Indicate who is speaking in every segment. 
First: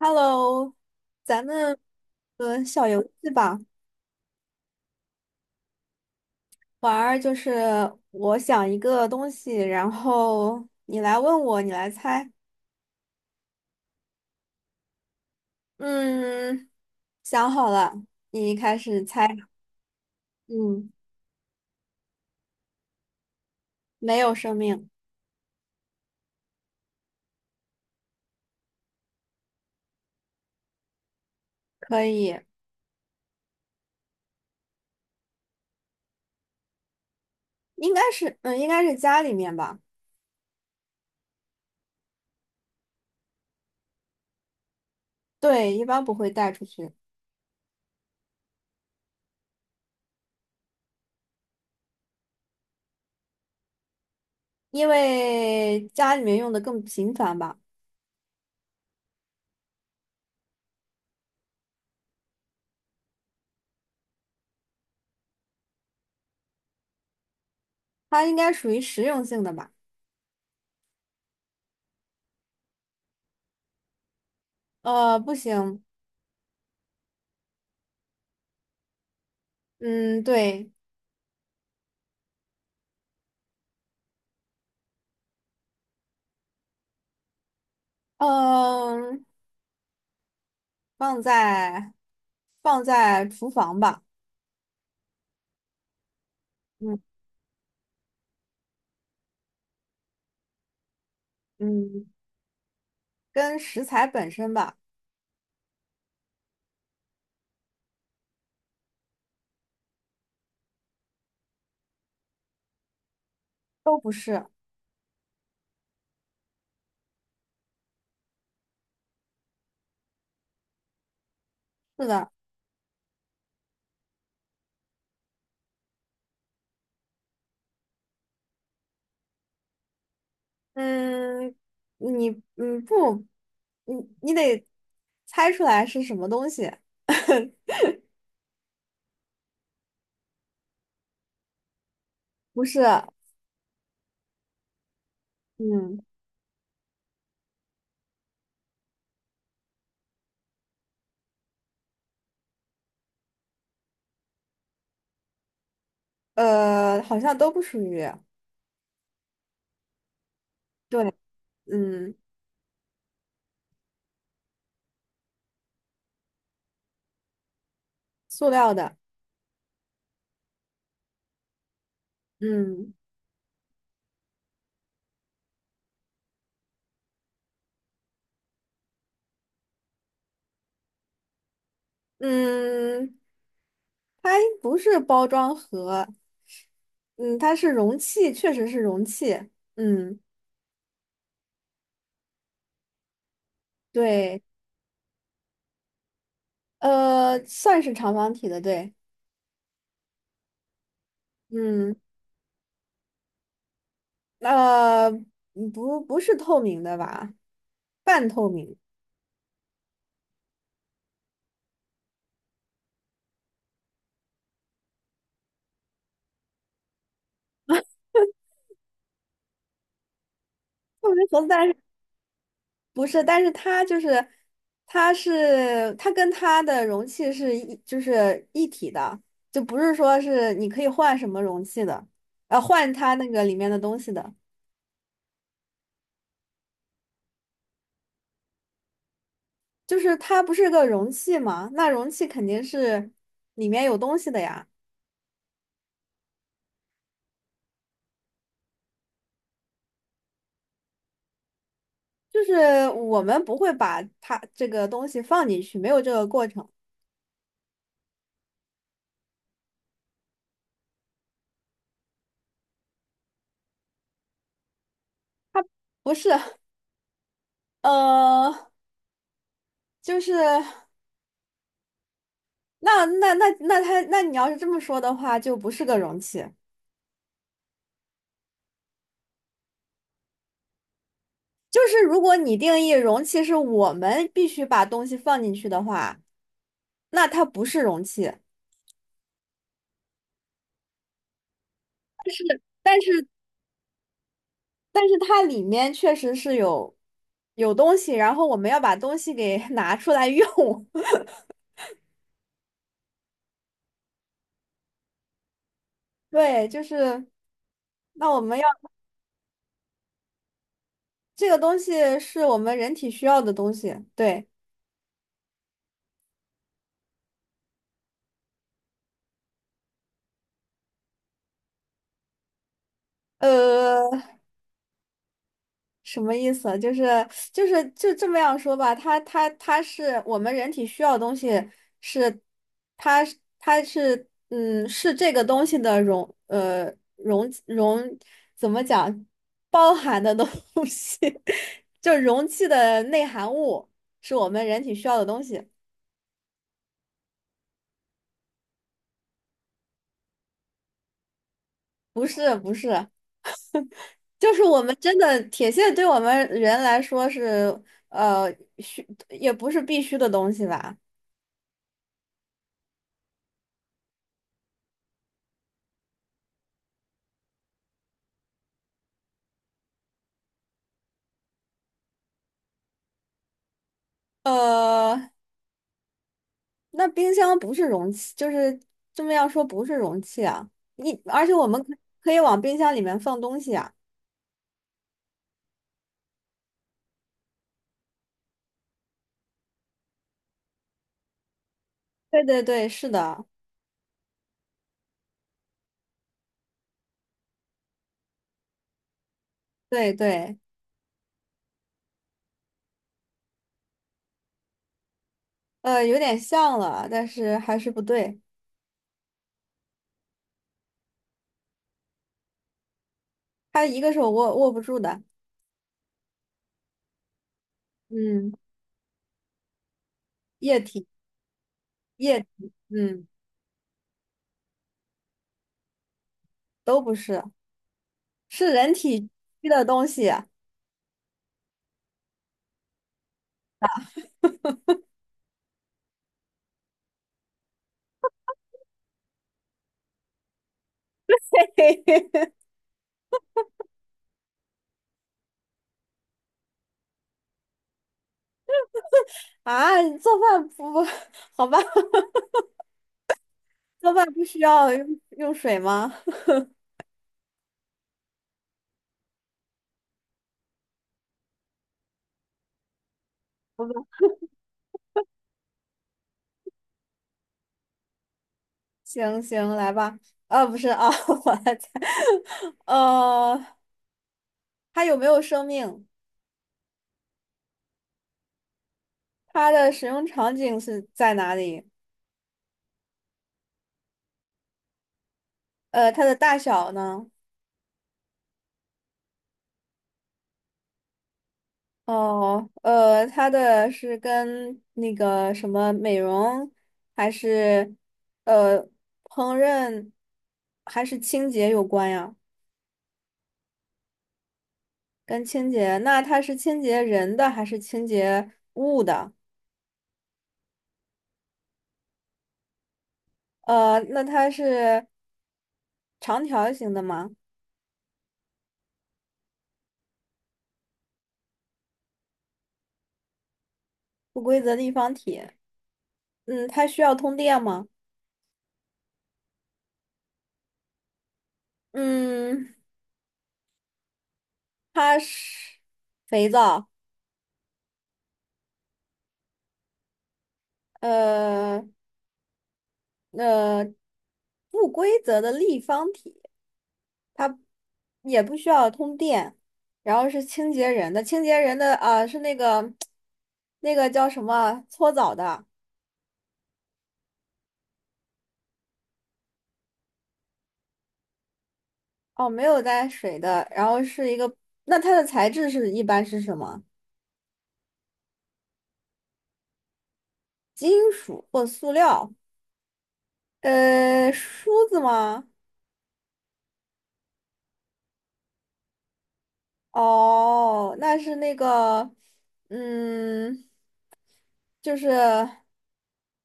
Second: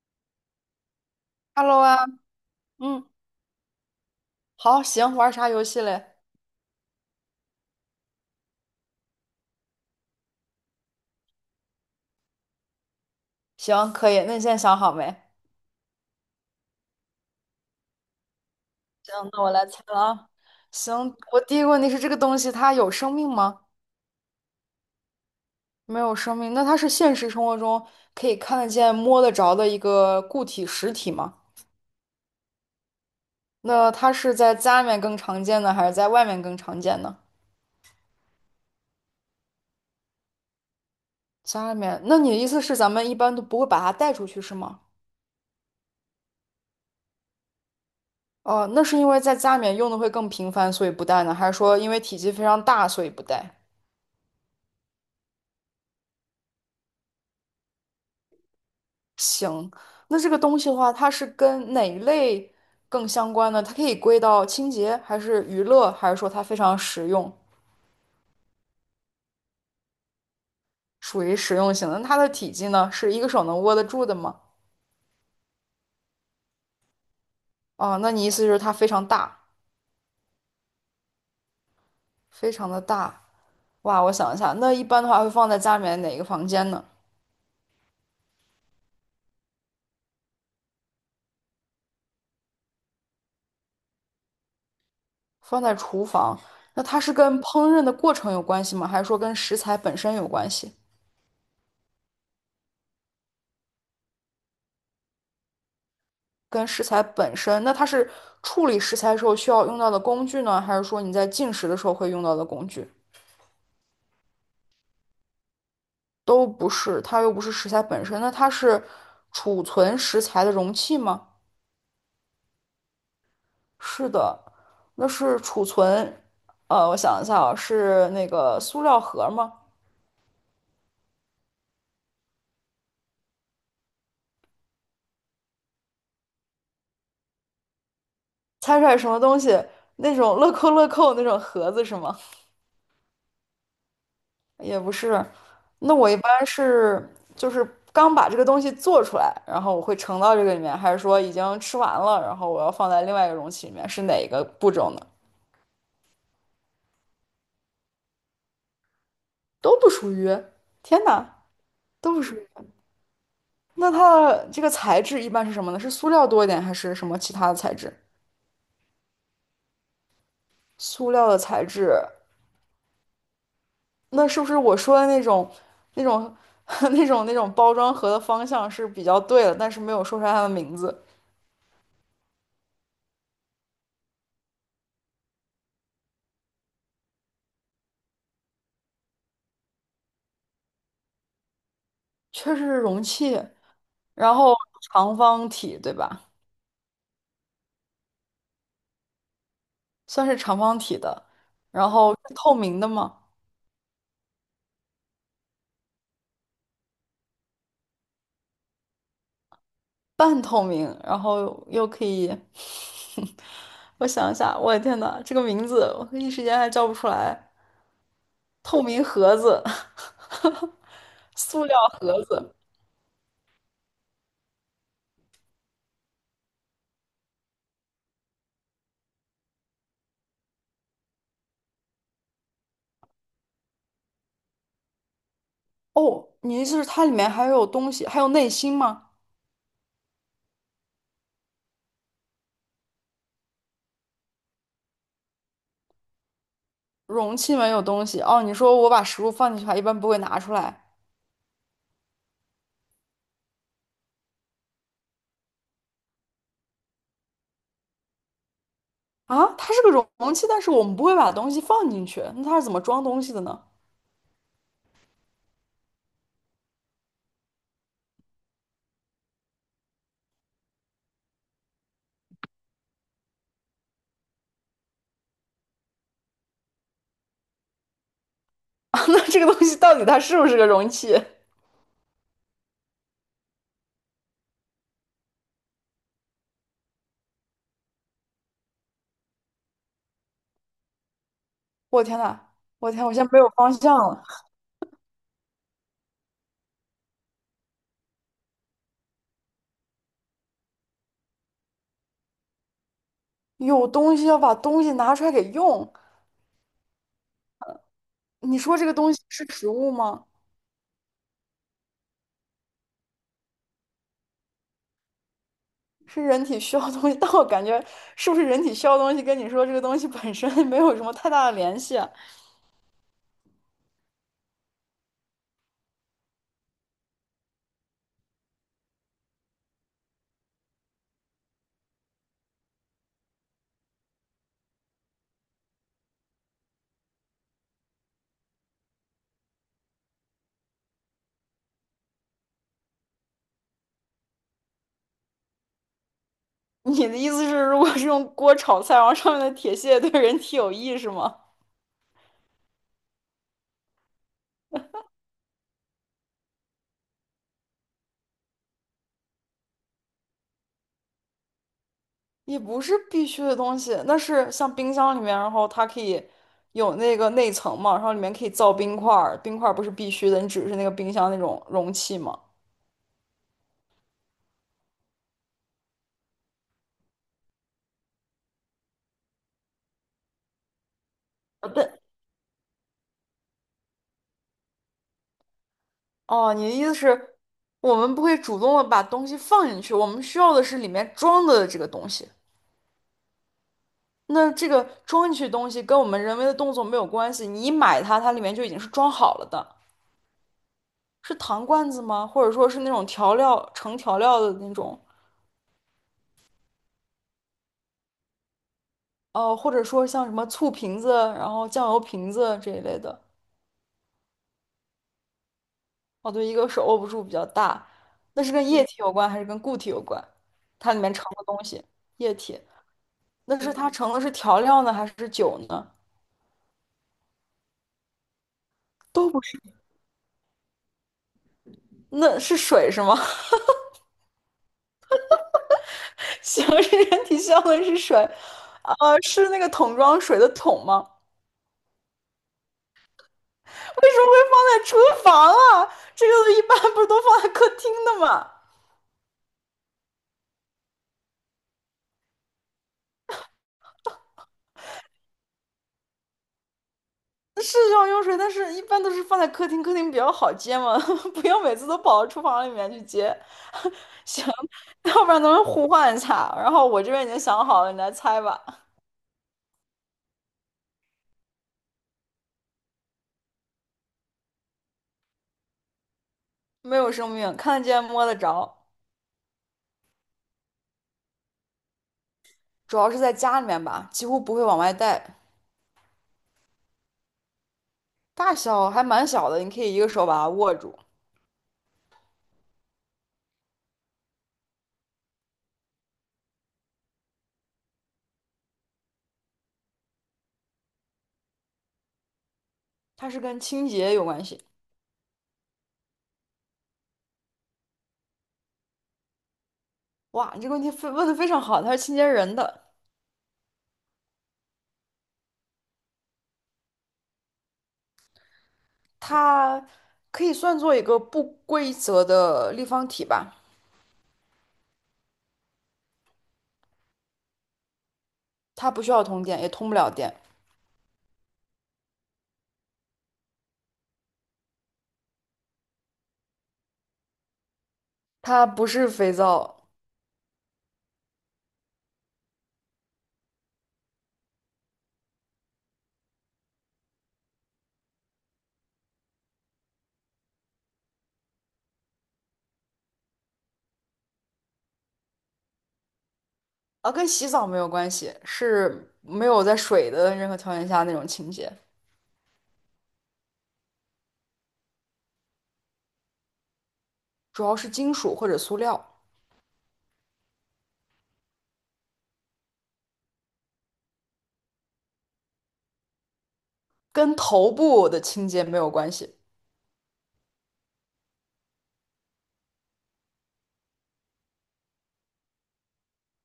Speaker 1: Hello,咱们
Speaker 2: Hello 啊。
Speaker 1: 小游
Speaker 2: 嗯，
Speaker 1: 戏吧，
Speaker 2: 好，行，玩啥游戏嘞？
Speaker 1: 玩儿就是我想一个东西，然后你来问我，你来猜。
Speaker 2: 行，可以，那你现在想好没？
Speaker 1: 嗯，想好了，你开始猜。
Speaker 2: 行，那我来猜了啊。
Speaker 1: 嗯，
Speaker 2: 行，我第一个问题是这个东西它有生命吗？
Speaker 1: 没有生命，
Speaker 2: 没有生命，那它是现实生活中可以看得见、摸得着的一个固体实体吗？
Speaker 1: 可以，
Speaker 2: 那它是在家里面更常见呢，还是在外面更常见呢？
Speaker 1: 应该是家里面吧。
Speaker 2: 家里面，那你的意思是咱们一般都不会把它带出去是吗？
Speaker 1: 对，一般不会带出去，
Speaker 2: 哦，那是因为在家里面用的会更频繁，所以不带呢，还是说因为体积非常大，所以不带？
Speaker 1: 因为家里面用的更频繁吧。
Speaker 2: 行，那这个东西的话，它是跟哪一类更相关呢？它可以归到清洁，还是娱乐，还是说它非常实用，
Speaker 1: 它应该属于实用性的吧？
Speaker 2: 属于实用型的？那它的体积呢，是一个手能握得住的吗？
Speaker 1: 不行，
Speaker 2: 哦，那你意思就是它非常大，
Speaker 1: 嗯，对，
Speaker 2: 非常的大。哇，我想一下，那一般的话会放在家里面哪个房间呢？
Speaker 1: 嗯、放在放在厨房吧，
Speaker 2: 放在厨房。那
Speaker 1: 嗯
Speaker 2: 它是跟烹饪的过程有关系吗？还是说跟食材本身有关系？
Speaker 1: 嗯，跟食材本身吧，
Speaker 2: 跟食材本身，那它是处理食材时候需要用到的工具呢，还是说你在进食的时候会用到的工具？
Speaker 1: 都不是，
Speaker 2: 都不是，它又不是食材本身，那它是储存食材的容器吗？
Speaker 1: 是的，
Speaker 2: 是的，那是储存。我想一下啊，是那个塑料盒吗？
Speaker 1: 嗯，你不，你你得猜出来是什么东西，
Speaker 2: 猜出来什么东西？那种乐扣乐扣那种盒子是吗？
Speaker 1: 不是，
Speaker 2: 也不是，那
Speaker 1: 嗯
Speaker 2: 我一般是就是刚把这个东西做出来，然后我会盛到这个里面，还是说已经吃完了，然后我要放在另外一个容器里面，是哪个步骤呢？
Speaker 1: 好像都不属于，
Speaker 2: 都不属于。天
Speaker 1: 对，
Speaker 2: 哪，都
Speaker 1: 嗯，
Speaker 2: 不属于。那它的这个材质一般是什么呢？是塑料多一点，还是什么其他的材质？
Speaker 1: 塑料的，
Speaker 2: 塑料的材质，
Speaker 1: 嗯
Speaker 2: 那是不是我说的那种、那种、那种、那种包装盒的方向是比较对的，但是没有说出来它的名字？
Speaker 1: 嗯，它不是包装盒，嗯，它是容器，确实是容器，嗯，
Speaker 2: 确实是容器，然
Speaker 1: 对。
Speaker 2: 后长方体，对吧？
Speaker 1: 算是长方体的，对，
Speaker 2: 算是长方体的，然
Speaker 1: 嗯，
Speaker 2: 后是透明的吗？
Speaker 1: 不，不是透明的吧？半透明，
Speaker 2: 半透明，然后又可以，我想一下，我的天呐，这个名字我一时间还叫不出来。透明盒子，
Speaker 1: 透明盒子，
Speaker 2: 塑
Speaker 1: 但是
Speaker 2: 料盒子。
Speaker 1: 不是？但是它就是，它跟它的容器是一体的，就不是说是你可以换什么容器的，换它那个里面的东西的，
Speaker 2: 哦，你意思是它里面还有东西，还有内心吗？
Speaker 1: 就是它不是个容器嘛？那容器肯定是里面有东西的呀，
Speaker 2: 容器没有东西。哦，你说我把食物放进去，它一般不会拿出来。
Speaker 1: 就是我们不会把它这个东西放进去，没有这个过程。
Speaker 2: 啊，它是个容器，但是我们不会把东西放进去，那它是怎么装东西的呢？
Speaker 1: 不是，呃，就是那那那那它那你要是这么说的话，就不是个容器。
Speaker 2: 啊，那这个东西到底它是不是个容器？
Speaker 1: 就是如果你定义容器是我们必须把东西放进去的话，那它不是容器。
Speaker 2: 我天呐，我
Speaker 1: 但
Speaker 2: 天，我现
Speaker 1: 是
Speaker 2: 在没有方向了。
Speaker 1: 但是它里面确实是有东西，然后我们要把东西给 拿出来用。
Speaker 2: 有东西要把东西拿出来给用，
Speaker 1: 对，就是那我们
Speaker 2: 你
Speaker 1: 要
Speaker 2: 说这个东西是食物吗？
Speaker 1: 这个东西是我们人体需要的东西。对，
Speaker 2: 是人体需要的东西，但我感觉是不是人体需要的东西跟你说这个东西本身没有什么太大的联系啊。
Speaker 1: 呃。什么意思啊就这么样说吧，它是我们人体需要的东西是，它是是这个东西的容呃容容怎么讲包含的东西，就容器的内含物是我们人体需要的东西，
Speaker 2: 你的意思是，如果是用锅炒菜，然后上面的铁屑对人体有益是吗？
Speaker 1: 不是，就是我们真的铁线对我们人来说是呃需也不是必须的东西吧。
Speaker 2: 也不是必须的东西，那是像冰箱里面，然后它可以有那个内层嘛，然后里面可以造冰块儿，冰块儿不是必须的，你只是那个冰箱那种容器嘛。
Speaker 1: 呃，那冰箱不是容器，就是这么要说不是容器啊。你而且我们可
Speaker 2: 对，
Speaker 1: 可以往冰箱里面放东西啊。
Speaker 2: 哦，你的意思是，我们不会主动的把东西放进去，我们需要的是里面装的这个东西。
Speaker 1: 对，是的，
Speaker 2: 那这个装进去的东西跟我们人为的动作没有关系，你一买它，它里面就已经是装好了的，
Speaker 1: 对对，
Speaker 2: 是糖罐子吗？或者说是那种调料盛调料的那种？
Speaker 1: 有点像了，但是还是不对。
Speaker 2: 哦，或者说像什么醋瓶子，然后酱油瓶子这一类的。
Speaker 1: 它一个是我握不住的，
Speaker 2: 哦，对，一个是握不住比较大，那
Speaker 1: 嗯，
Speaker 2: 是跟液体有关还是跟固体有关？
Speaker 1: 液
Speaker 2: 它里
Speaker 1: 体
Speaker 2: 面盛的东西，液
Speaker 1: 液
Speaker 2: 体，
Speaker 1: 体，嗯，
Speaker 2: 那是它盛的是调料呢，还是酒呢？
Speaker 1: 都不是，是人体
Speaker 2: 都不是，
Speaker 1: 区的东西啊。
Speaker 2: 那是水是吗？行，是人体需要的是水。是那个桶装水的桶吗？为什么会放在厨房啊？这个一般不是都放在客厅的吗？
Speaker 1: 啊，做饭不不，好吧，做饭不需要用水吗？
Speaker 2: 是要用水，但是一般都是放在客厅，客厅比较好接嘛，不要每次都跑到厨房里面去接。行，要不然咱们互换一下。然后我这边已经想好了，你来猜吧。
Speaker 1: 行，来吧。啊，不是啊，我来猜，呃，它有没有生命？
Speaker 2: 没有生命，看得见摸得着，
Speaker 1: 它的使用场景是在哪里？
Speaker 2: 主要是在家里面吧，几乎不会往外带，
Speaker 1: 呃，它的大小呢？
Speaker 2: 大小还蛮小的，你可以一个手把它握住。
Speaker 1: 哦，呃，它的是跟那个什么美容，还是呃烹饪，还是清洁有关呀？
Speaker 2: 它是跟清洁有关系。
Speaker 1: 跟清洁，那它是清洁人的还是清洁物的？
Speaker 2: 哇，你这个问题非问的非常好，它是清洁人的，
Speaker 1: 呃，那它是长条形的吗？
Speaker 2: 它可以算作一个不规则的立方体吧。
Speaker 1: 不规则立方体。嗯，它需要通电吗？
Speaker 2: 它不需要通电，也通不了电。
Speaker 1: 嗯，它是肥皂，
Speaker 2: 它不是肥皂
Speaker 1: 呃呃，不规则的立方体，它也不需要通电，然后是清洁人的，清洁人的啊、是那个那个叫什么啊搓澡的
Speaker 2: 啊，跟洗澡没有关系，是没有在水的任何条件下那种清洁，
Speaker 1: 哦，没有带水的，然后是一个，那它的材质是一般是什么？
Speaker 2: 主要是金属或者塑料，
Speaker 1: 金属或塑料？呃，梳子吗？
Speaker 2: 跟头部的清洁没有关系。
Speaker 1: 哦，那是那个，嗯，就是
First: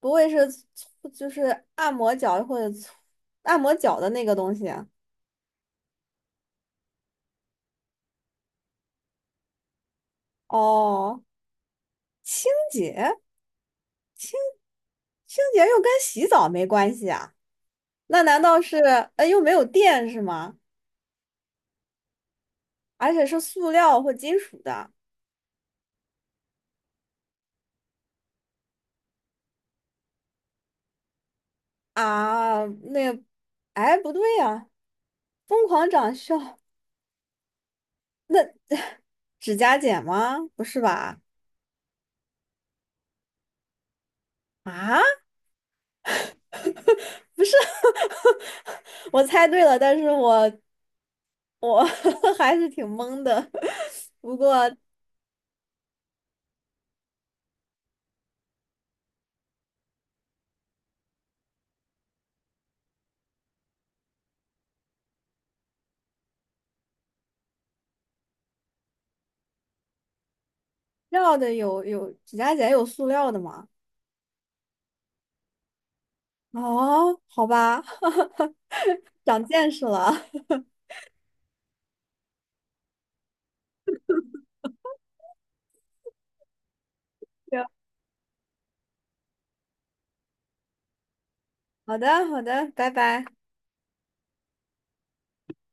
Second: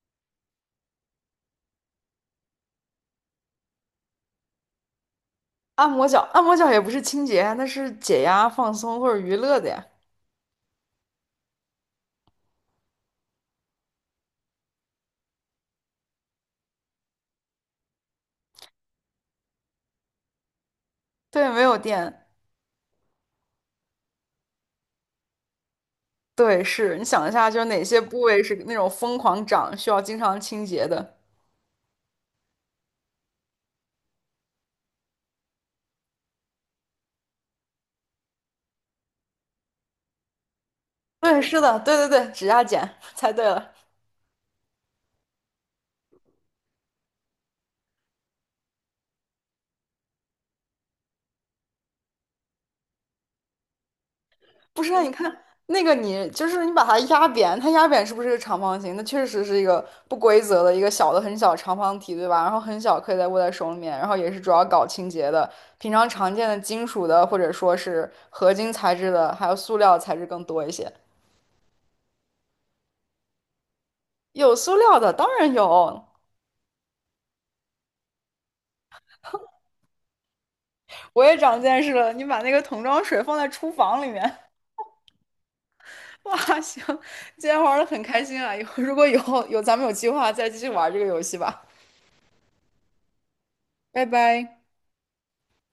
Speaker 1: 不会是搓就是按摩脚或者搓按摩脚的那个东西啊
Speaker 2: 按摩脚，按摩脚也不是清洁啊，那是解压、放松或者娱乐的呀。
Speaker 1: 哦，清洁，清洁又跟洗澡没关系啊？那难道是，呃，又没有电是吗？
Speaker 2: 对，没有电。
Speaker 1: 而且是塑料或金属的
Speaker 2: 对，是你想一下，就是哪些部位是那种疯狂长，需要经常清洁的？
Speaker 1: 啊？那，哎，不对呀、疯狂长笑，那指甲剪吗？不是吧？
Speaker 2: 对，是的，对对对，指甲剪，猜对了。
Speaker 1: 啊？不是，我猜对了，但是我 还是挺懵的。不过
Speaker 2: 不是啊，你看那个你，就是你把它压扁，它压扁是不是一个长方形？那确实是一个不规则的一个小的很小的长方体，对吧？然后很小，可以在握在手里面，然后也是主要搞清洁的。平常常见的金属的，或者说是合金材质的，还有塑料材质更多一些。
Speaker 1: 绕的有指甲剪有塑料的吗？
Speaker 2: 有塑料的，当然有。
Speaker 1: 哦，好吧，长见识了。
Speaker 2: 我也长见识了，你把那个桶装水放在厨房里面，哇，行，今天
Speaker 1: 行，
Speaker 2: 玩的很开心啊！以后如果以后有咱们有计划，再继续玩这个游戏吧。
Speaker 1: 好的，好的，拜拜。
Speaker 2: 拜拜。